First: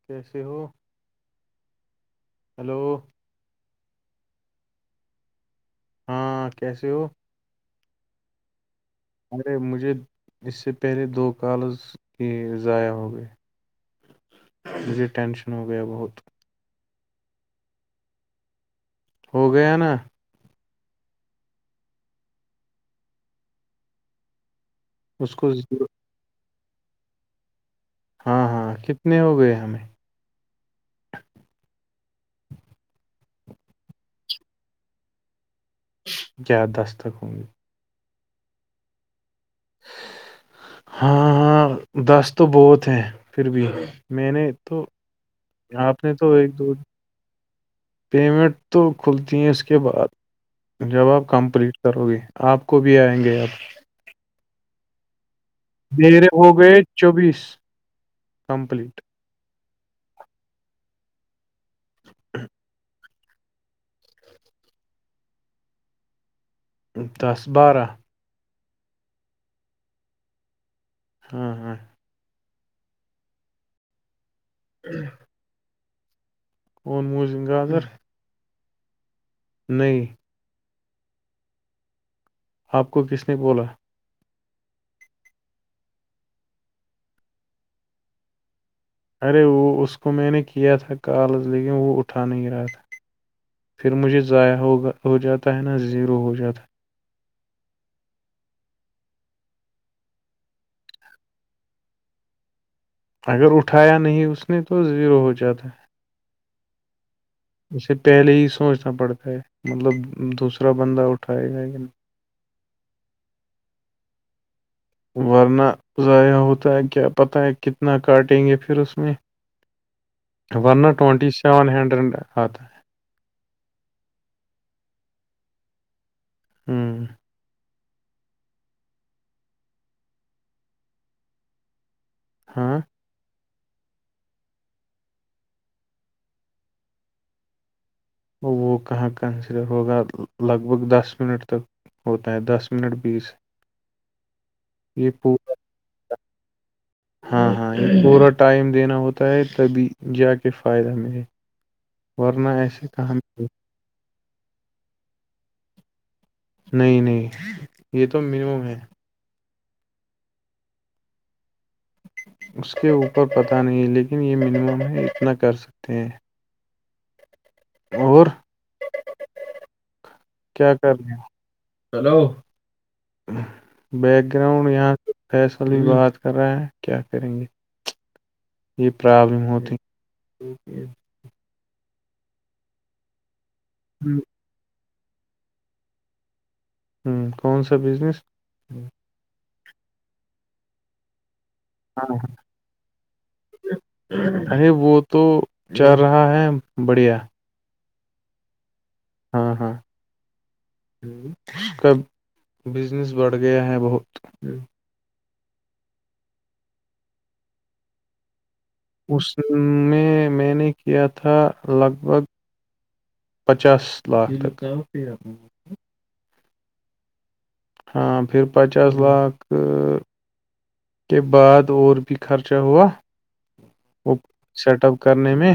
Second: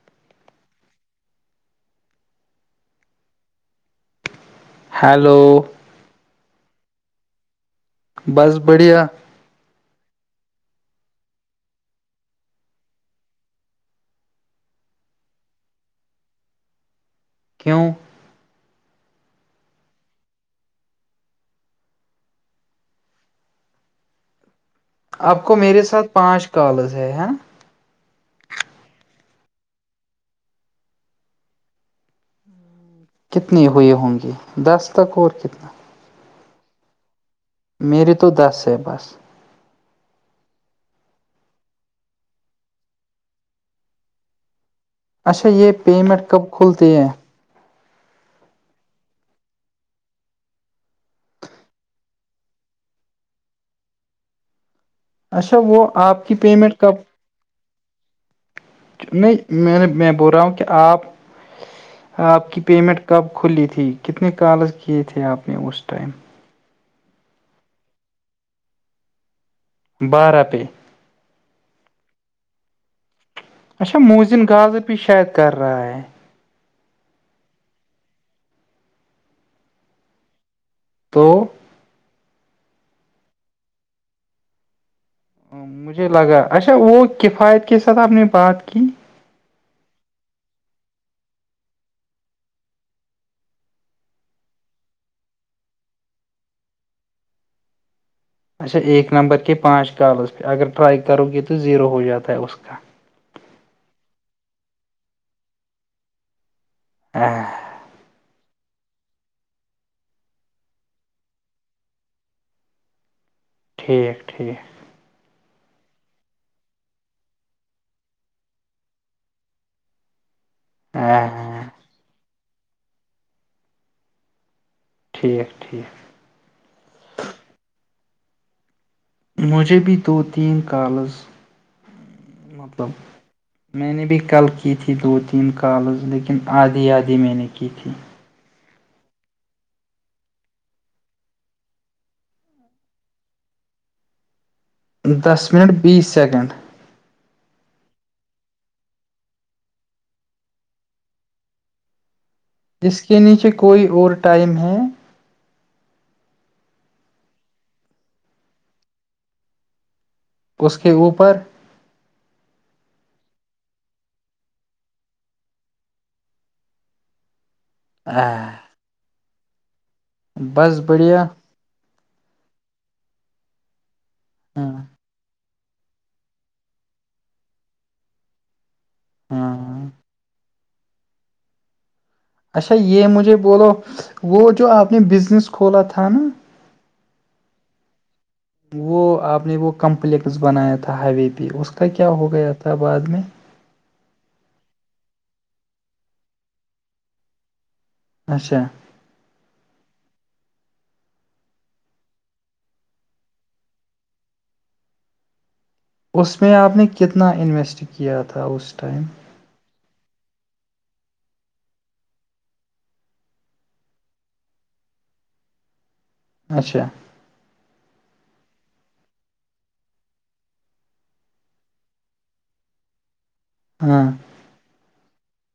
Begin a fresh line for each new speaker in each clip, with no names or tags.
[inaudible]
hello
ہاں کیسے ہو
بس بڑھیا
ارے مجھے اس سے پہلے دو کالز کی ضائع ہو گئے مجھے ٹینشن ہو گیا بہت
کیوں
ہو گیا نا اس
آپ کو میرے
زیرو-
ساتھ پانچ کالز ہے نا
ہاں ہاں کتنے ہو گئے ہمیں
کتنے ہوئے ہوں گے دس تک اور کتنا
کیا دس تک ہوں گے
میرری تو دس ہے بس
[inaudible] ہاں ہاں دس تو بہت ہیں پھر بھی میں نے تو
اچھا یہ
آپ نے
پیمنٹ
تو
کب
ایک دو
کھلتی ہے
پیمنٹ تو کھلتی ہیں اس کے بعد جب آاب کمپلیٹ کرو گے آپ کو بھی آئیں گے آپ
اچھا وہ آپ
میرے
کی
ہو گئے
پیمنٹ کب
چوبیس کمپلیٹ
نہیں میں میں بول رہا ہوں کہ آپ آپ کی پیمنٹ کب کھلی تھی کتنے کال کیے تھے آپ نے اس ٹائم
دس بارہ
بارہ پے
ہاں ہاں
اچا موزن غضر بھی شاید کر رہا ہے
کوون موزم گادر نہیں
تو
آپ کو کس نے بولا
مجھے لگا اچھا وہ کفایت کے ساتھ آپ نے بات کی
ارے وہ اس کو میں نے کیا تھا کال لیکن وہ اٹھا نہیں رہا تھا پھر مجھے ضائع ہو گا ہو جاتا ہے نا زیرو ہو جاتا ہے
اچھا ایک نمبر کے پانچ کالز پہ اگر ٹرائی کرو گے تو زیرو ہو جاتا ہے اس کا
اگر اٹھایا نہیں اس نے تو زیرو ہو جاتا
ہاں
اسے پہلے ہی سوچنا پڑتا ہے مطلب دوسرا بندہ اٹھائے گا کہ نہیں
ٹھیک ٹھیک
ورنہ ضائع ہوتا ہے کیا پتہ ہے کتنا کاٹیں گے پھر اس میں ورا ٹونٹی
ہاں
سیون ہنڈرینڈ آ تھا
ٹھیک ٹھیک
ہوں
مجھے بھی دو تین کالز
ہاں
مطلب میں نے بھی کل کی تھی دو تین کالز لیکن آدھی آدھی میں نے کی تھی
وہ کہاں کنسیڈر ہوگا لگ بھگ دس منٹ تک ہوتا ہے دس منٹ بیس یہ
دس
پورا
منٹ بیس سیکنڈ
ہاں ہاں یہ پورا ٹائم دینا ہوتا ہے تبھی جا کے فائدہ ملے ورنہ ایس
جس کے نیچے کوئی اور ٹائم ہے
نہیں نہیں یہ تو منیمم ہے
اس کے اوپر
اس کے اوپر پتہ نہیں ہے لیکن یہ منیمم ہے اتنا کر سکتے ہیں اور
ہاں
کیا
بس
کر رہے
بڑھیا
ہیں ہلو بیک
ہاں
گراؤنڈ یہاں فیصلی بات کر رہا ہے کیا کریں گے یہ پرابلم ہوتی
ہاں اچھا یہ مجھے بولو
ہ
وہ جو آپ نے بزنس کھولا تھا نا
ہوں کون سا بزنس
وہ آپ نے وہ کمپلیکس بنایا تھا ہوے پہ اس کا
ہاں
کیا ہو گیا تھا بعد میں
ارے وہ تو چل رہا ہے بڑھیا
اچھا
ہاں ہاں اس کا بزنس بڑھ گیا ہے بہت
اس میں آپ نے کتنا انویسٹ کیا تھا اس ٹائم
اس میں میں نے کیا تھا لگ بھگ پچاس لاکھاں پ
اچھا
ہاں پھر پچاس لاکھ کے بعد اور بھی خرچہ ہوا
ہاں
ا سیٹ اپ اپ کرنے میں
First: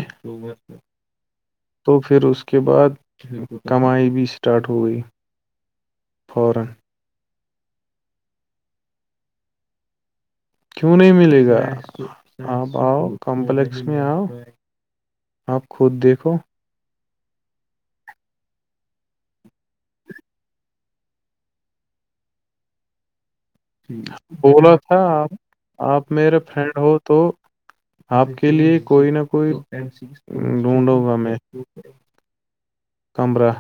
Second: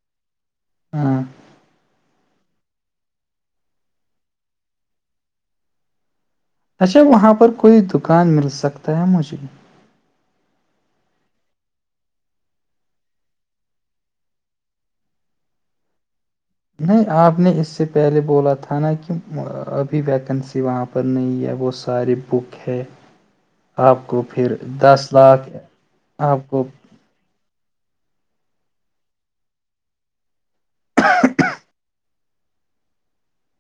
ہاں
تو پھر اس کے بعد کمائی بھی اسٹارٹ ہو گئی فورا
اچھا وہاں پر کوئی دکان مل سکتا ہے مجھے
کیوں نہیں ملے گا آپ آؤ کمپلیکس میں آؤ آپ خود دیکھو
نہیں آپ نے اس سے پہلے بولا تھا نا کہ ابھی ویکنسی وہاں پر پر نہیں ہے وہ سارے بک ہے آپ کو پھر
بولا تھا
دس
آپ
لاکھ
آپ میرے فرینڈ ہو تو آپ کے لیے کوئی نہ کوئی ڈھونڈوں گا میں کمرہ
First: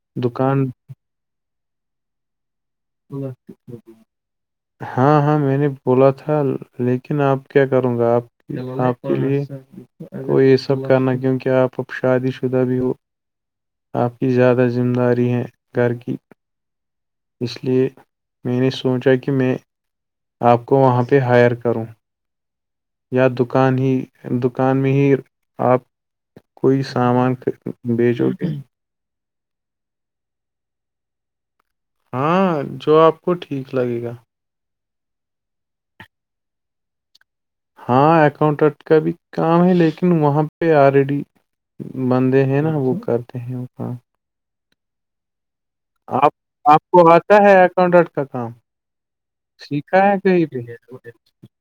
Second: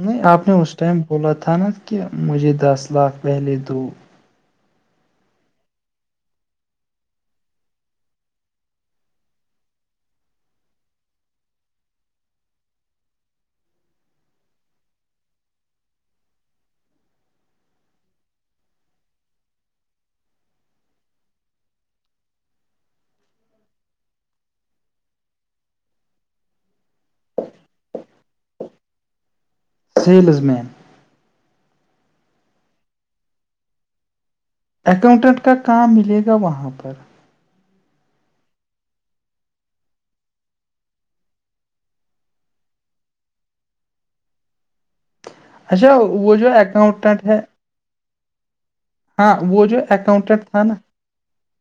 نہیں آپ نے
دکان
اس ٹائم بولا تھا نا کہ مجھے دس لاکھ
ال
پہلے
شک ج
دو
[inaudible] ہاں ہاں میں نے بولا تھا لیکن آپ کیا کروں گا آپ آپ [inaudible] وہ یہ سب کرنا کیونکہ آپ اب شادی شدہ بھی ہو آپ کی زیادہ ذمہ داری ہے گھر کی اس لیے میں نے سوچا کہ میں آپ کو وہاں پہ ہائر کروں یا دکان ہی دکان میں ہی آپ کوئی سامان بیچو [inaudible]
سیلز مین
ہاں جو آپ کو ٹھیک لگے گا
اکاؤنٹنٹ کا کام ملے گا وہاں پر
ہاں اکاؤنٹنٹ کا بھی کام ہے لیکن وہاں پہ آلریڈی بندے ہیں نا وہ کرتے ہیں وہ کام
اچھا
آپ
وہ جو
آپ کو
اکاؤنٹنٹ
آتا ہے اکاؤنٹنٹ کا کام
ہاں وہ جو
سیکھایا
اکاؤنٹنٹ
کہئی بھی
تھا نا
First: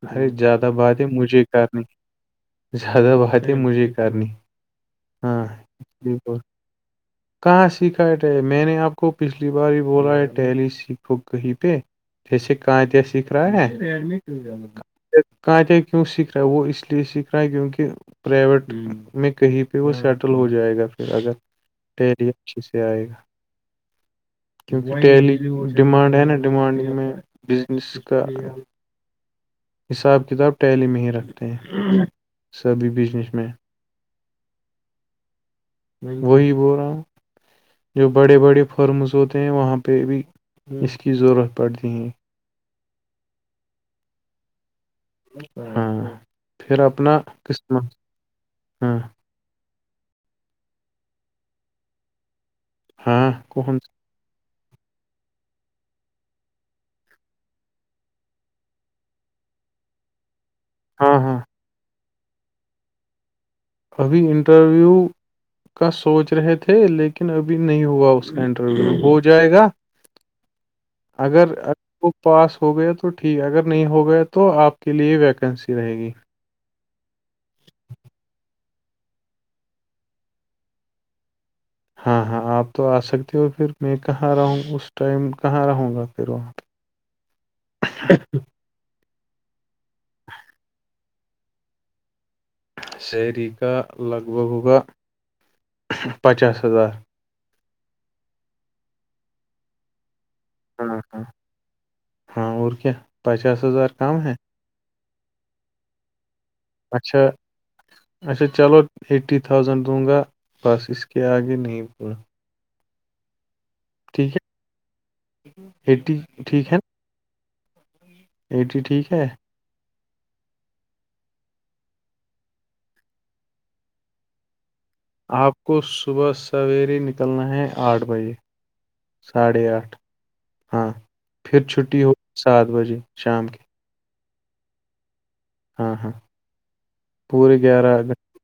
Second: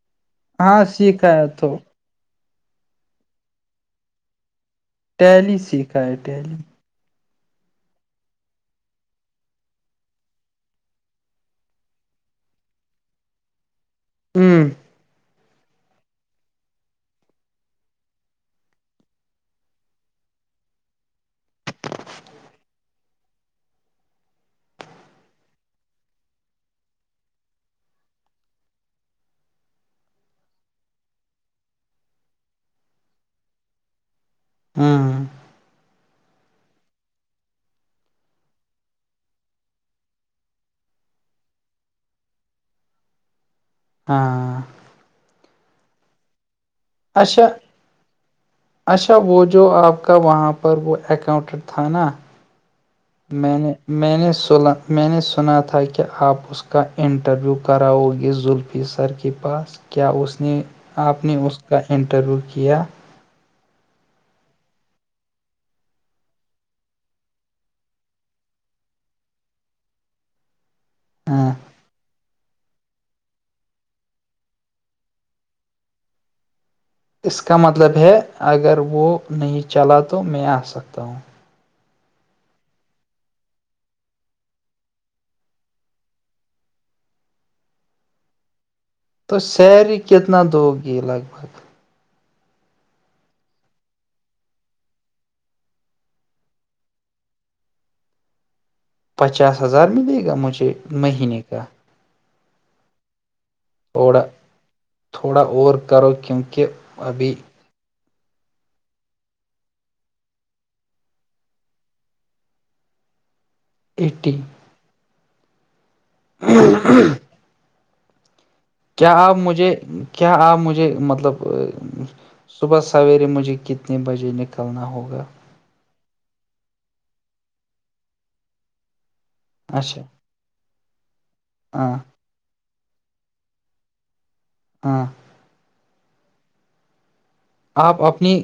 ارے زیادہ
ہاں
بات ہے
سیکھا
مجھے
تو
کرنی زیادہ بات ہے مجھے کرنی ہاں
دہلی
اس
سیکھا
لیے
ہے
بول-
دہلی [unintelligible]
[inaudible] کہاں سیکھا ہے ٹیلی میں نے آپ کو پچھلی بار ہی بولا ہے ٹیلی سیکھو کہیں پہ چس کتی س کریا
ہوں
[inaudible] کانٹ کیوں سیکھ رہا ہے وہ اس لیے سیکھ رہا ہے کیونکہ پرائیویٹ میں کہیں پہ وہ سیٹل ہو جائے گا پھر اگر پری اچھے سے آئے گا [unintelligible] کیونکہ ڈہلی ڈیمانڈ ہے نا ڈیمانڈ میں بزنس کا [unintelligible] حساب کتاب ٹیہلی میں ہی رکھتے ہیں سبھی بزنس میں
ہوں [inaudible]
وہی بول رہا ہوں جو بڑے بڑے فرمز ہوتے ہیں وہاں پہ بھی اس کی ضرورت پڑتی ہے
ہاں
ہاں پھر اپنا
اچھا
قسمت ہاں
اچھا وہ جو آپ کب وہاں پر وہ اکاؤنٹنٹ تھا نا
ہاں
نے
کون
نے سنا میں نے سنا تھا کہ آپ [unintelligible] اس کا انٹرویو کراؤ گے زلفی سر کے پاس کیا اس نے
ہاں
آپ نے
ہاں
اسک انٹرویو کیا [unintelligible]
ابھی انٹرویو کا سوچ رہے تھے لیکن ابھی نہیں ہوا اس کا انٹرویو ہو جائے گا
ہاں
اگر وہ پاس ہو گیا تو ٹھیک ہے اگر نہیں ہو گیا تو آپ کے لیے ویکنسی رہے گی
اس کا مطلب ہے اگر وہ نہیں چلا تو میں آ سکتا ہوں
ہاں ہاں آپ تو آ سکتے ہو پھر میں کہاں رہوں اس ٹائم کہاں رہوں گا پھر وہاں [unintelligible]
تو سیری کتنا دوگی لگ بھگ [unintelligible]
سیری کا لگ بھگ ہوگا پچاس ہزار
پچاس ہزار ملے گا مجھے
ہاں ہاں
مہینے کا [unintelligible]
ہاں اور کیا پچاس ہزار کم
تھوڑا
ہے
تھوڑا اور کرو کیونکہ
اچھا
ابھی
اچھا چلو ایٹی تھاؤزینڈ دوں گا بس اس کے آگے نہیں پا
ایٹی
ہیٹی ٹھیک ہے [unintelligible]
کیا
ٹھیک ہے
آپ مجھے کیا آپ مجھے مطلب [unintelligible] صبح سویرے مجھے کتنے بجے نکلنا ہوگا
آپ کو صبح سویرے نکلنا ہے آٹھ بجے ساڑھے آٹھ
اچھا
ہاں پھر
ہاں
چھٹی ہو سات بجے شام کے
ہاں [unintelligible]
ہاں ہاں [unintelligible] پورے گیارہ
آپ
گھنٹے
اپنی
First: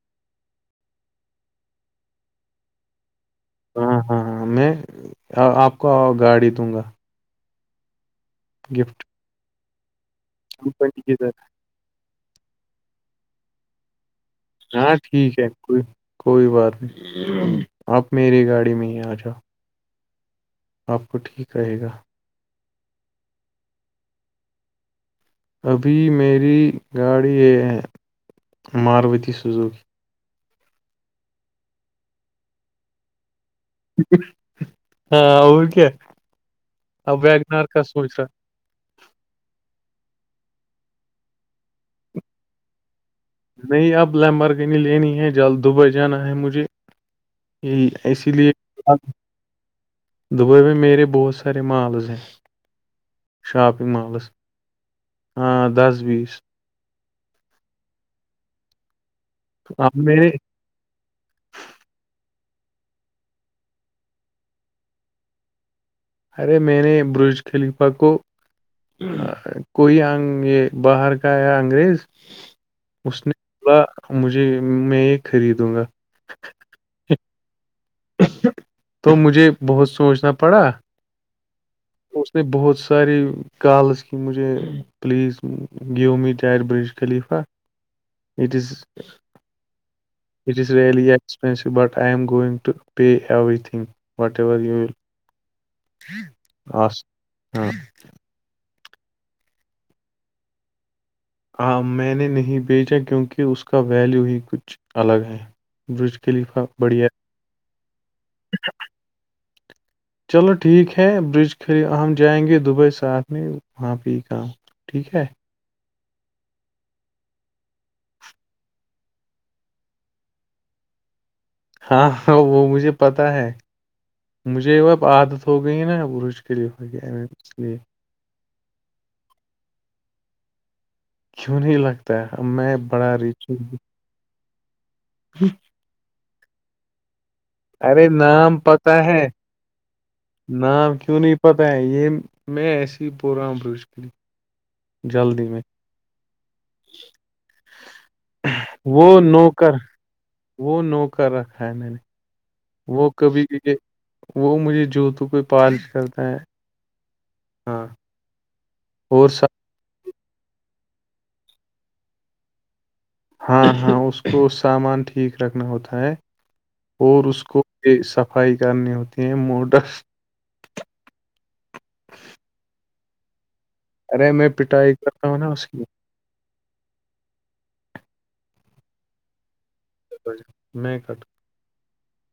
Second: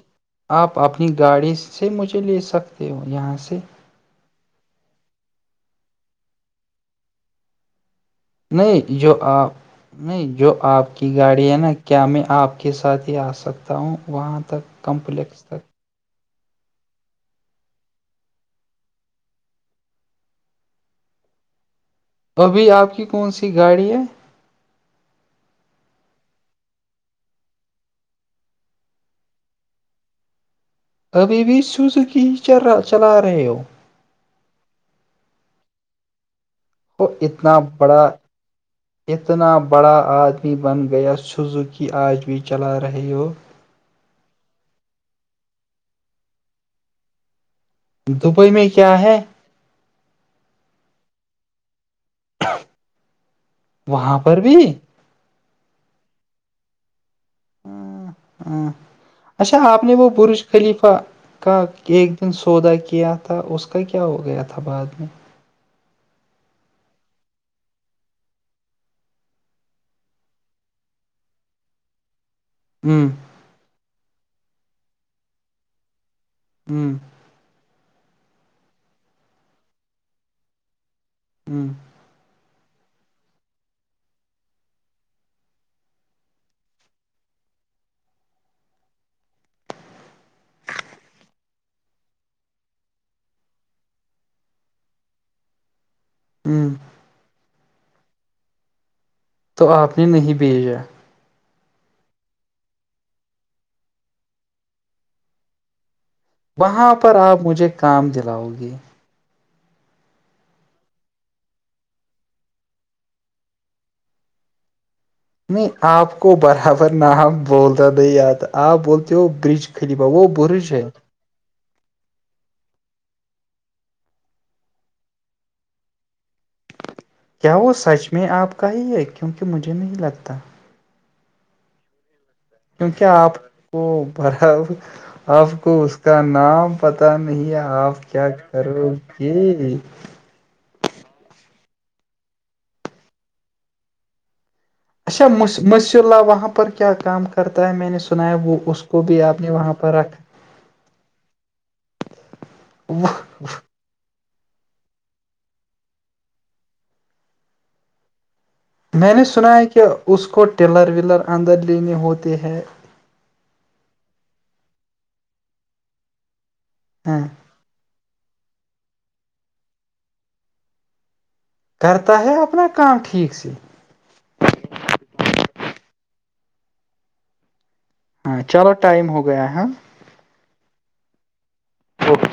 آپ اپنی گاڑی سے مجھے لے سکتے ہو یہاں سے
ہاں ہاں ہاں میں آپ کو گاڑی دوں گا
نہیں
گفٹ
جو آپ نہیں جو آپ
کمپنی
کی
طرف
گاڑی ہے نا کیا میں آپ کے ساتھ ہی آ سکتا ہوں وہاں [unintelligible]
ہاں ٹھیک
کمپلیکس
ہے
تک
کوئی کوئی بات نہیں آپ میری گاڑی میں ہی آ جاؤ [unintelligible] آپ کو ٹھیک رہے گا
ابھی آپ کی کون سی گاڑی ہے
ابھی میری گاڑی یہ ہے ماروتی سزو کی
ابھی بھی سوزکی ہی چلا رہے ہو
ہاں اور کیا
وہ
اب
اتنا
ویگنار کا
بڑا
سوچ رہا [unintelligible] [inaudible]
اتنا بڑا آدمی بن گیا سوزو کی آج بھی چلا رہے ہو
نہیں اب لمبرک نہیں لینی ہے جلد دبئی جانا ہے مجھے یہ اسی لیے
دبئی میں کیا ہے
دبئی میں میرے بہت سارے مالز ہیں شاپنگ
وہاں
مالس
پر بھی
ہاں دس بیس
ہاں اچھا آپ نے
اب
وہ
میرے
پش خلیفہ کا ایک دن سودا کیا تھا اس کا کیا ہو گیا تھا بعد میں [unintelligible]
ارے میں نے برج خلیفہ کو کوئی یہ باہر کا یا انگریز
میں
اس نے بولا مجھے میں یہ خریدوں گا
ہوں [unintelligible]
تو مجھے بہت سوچنا پڑا
ہوں [unintelligible]
اس نے بہت ساری کالس کی مجھے پلیز [unintelligible] گیمی طار Burj Khalifa it is it is really expensive but I am going to pay everything whatever you will آ ہاں [unintelligible]
تو آپ نے نہیں بھیجا
ہاں میں نے نہیں بھیجا کیونکہ اس کا ویلیو ہی کچھ الگ ہے برج کے لیفا
وہاں
بڑھیا
پر آپ مجھے کام دلاؤ گے
چلو ٹھیک ہے برج کھے ہم جائیں گے دبئی ساتھ میں وہاں پہ ہی کام ٹھیک ہے
نہیں آپ کو برابر نہ بولتا تھا یاد آپ بولتے ہو برج خری با وہ بھی سے ہے
ہاں ہاں وہ مجھے پتا ہے مجھے وہ اب عادت ہو گئی نا رجکلی ہو گیا
کیا وہ سچ میں آپ کا ہی ہے کیونکہ مجھے نہیں لگتا
کیوں نہیں لگتا ہے اب میں بڑا ریچ
پر اب آپ کو اس کا نام پتا نہیں آ
ارے
آپ کیا
نام
کرو
پتا ہے
گی
نام کیو نہ ہی پتہ ہے یہم میں ای پوگر عام رج کرری
اچھا مس اللہ وہاں پر کیا کام کرتا ہے میں نے سنا ہے وہ اس کو
وہ
بھی آپ نے وہاں
نوکر
پر رکھا
وہ نوکر رکھا ہے میں نے وہ کبھی بھی وہ مجھے جوتوں کوئی پالش کرتا ہے ہاں
میں نے
اور سا-
سنا ہے کہ اس کو ٹلر ولر اندر لینے ہوتے ہے
ہاں ہاں اس کو سامان ٹھیک رکھنا ہوتا ہے
ہاں
اور اس کو کی صفائی کرنی ہوتی ہیں موٹر
کرتا ہے اپنا کام ٹھیک سے
ارے میں پٹائی کرتا ہوں نا اس کی
ہاں چلو ٹائم ہو گیا ہے
میکٹ
اوکے